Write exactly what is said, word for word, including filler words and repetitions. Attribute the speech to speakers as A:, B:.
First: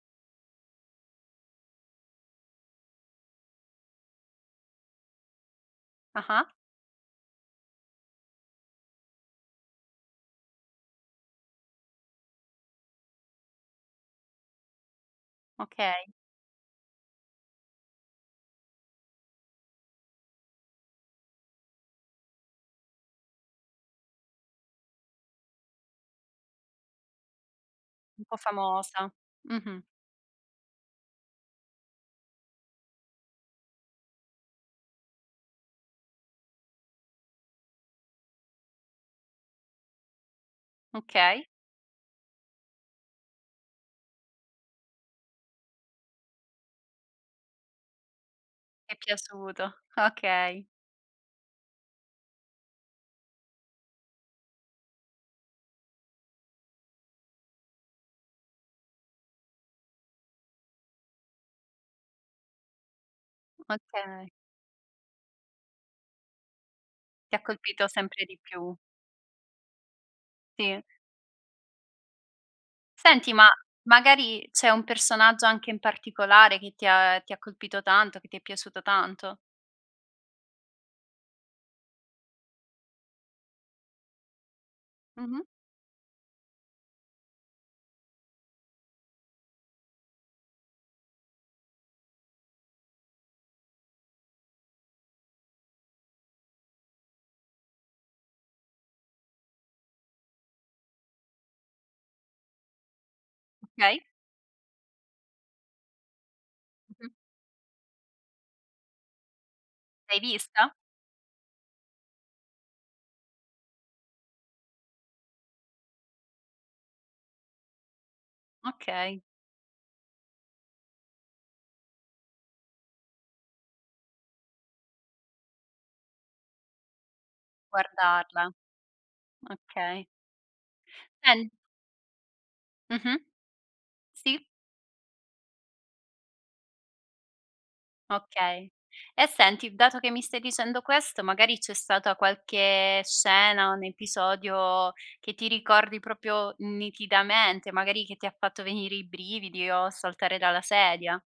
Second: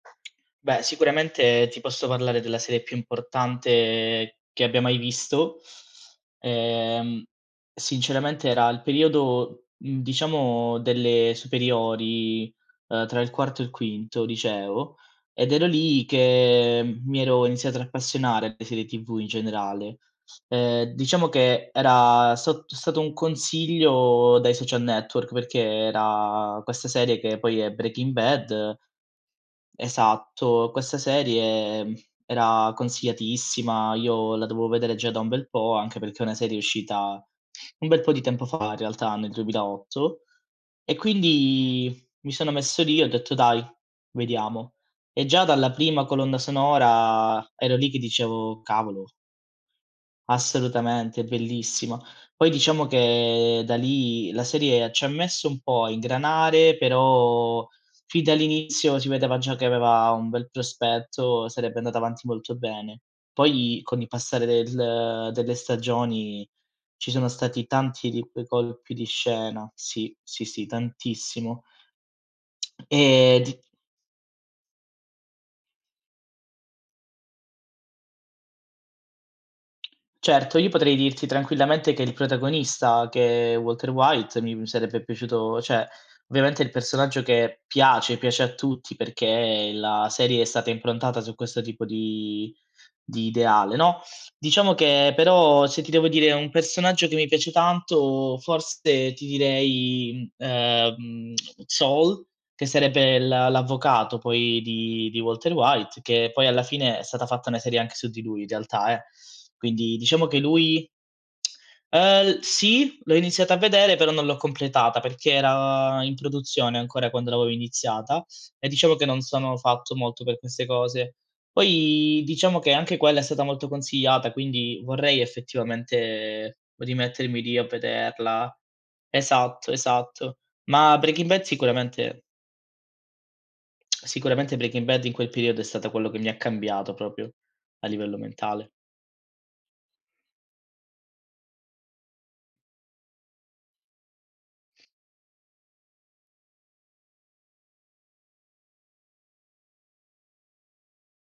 A: Beh, sicuramente ti posso parlare della serie più importante che abbia mai visto.
B: Ah-ah.
A: Ehm, sinceramente era il periodo, mhmm, diciamo delle superiori, uhm, tra il quarto e il quinto liceo, ed era lì
B: Okay.
A: che m mi ero iniziatro ad appassionare alle serie TV in generale. Ehm, diciamo che era sat t stato un consiglio dai social network perché era questa serie, che poi è Breaking
B: Un po'
A: Bad
B: famosa. Mh-mh.
A: Esatto, questa serie, mhmm, era consigliatissima, io la dovo vedere già da un bel po', anche perché è una serie uscita un bel po' di tempo fa, in realtà, nel duemilaotto e
B: Okay.
A: quindi mi sono messo lì e ho detto: "Dai, vediamo." E già dalla prima colonna sonora ero lì che dicevo:
B: È
A: "Cavolo."
B: piaciuto, okay.
A: Assolutamente, è bellissima. Poi diciamo che, da lì, la serie c'ha messo un po' a ingranare, però fin dall'inizio si vedeva già che aveva un bel prospetto, sarebbe andata avanti molto bene. Poi, con il
B: Okay.
A: passare del delle stagioni, ci sono
B: Ti ha
A: stati
B: colpito
A: tanti di
B: sempre di
A: quei
B: più.
A: colpi di scena. Sì, sì, sì,
B: tì.
A: tantissimo.
B: Senti,
A: Ehm,
B: ma
A: di
B: magari c'è un personaggio, anche in particolare, che ti ha ti ha colpito tanto, che ti è piaciuto tanto?
A: Certo, io potrei dirti tranquillamente che il protagonista, che è Walter White, mi mi sarebbe
B: Mh-mh.
A: piaciuto ceh viamente è il personaggio che piace, piace a tutti, perché la serie è stata improntata su questo tipo di di ideale, no? Diciamo che, però, se ti devo dire un personaggio che mi piace tanto, forse ti direi, mhmm, ehm, Saul, che sarebbe l'a
B: Okay.
A: l'avvocato, poi, di di Walter White, che poi, alla fine, è
B: Mh-mh.
A: sata fatta una serie anche su di lui in realtà, eh. Quindi
B: L'hai
A: diciamo che
B: vista?
A: lui Uhm, l sì, l'ho iniziata a vedere, però non l'ho completata, perché era in produzione ancora quando l'avevo iniziata, e diciamo che non
B: Okay.
A: sono fatto molto per queste cose. Poi, diciamo che anche quella è stata molto consigliata, quindi vorrei, effettivamente, rimettermi lì a
B: Guardarla.
A: vederla. Esatto,
B: Okay.
A: esatto. Ma Breaking Bad
B: En
A: sicuramente
B: Mh-mh. Sì.
A: sicuramente Breaking Bad in quel periodo è stata quello che mi cambiato propio, a livello
B: Okay.
A: mentale.
B: E senti, dato che mi stai dicendo questo, magari c'è stata qualche scena, un episodio che ti ricordi propio nitidamente, magari che ti ha fatto venire i brividi o saltare dalla sedia?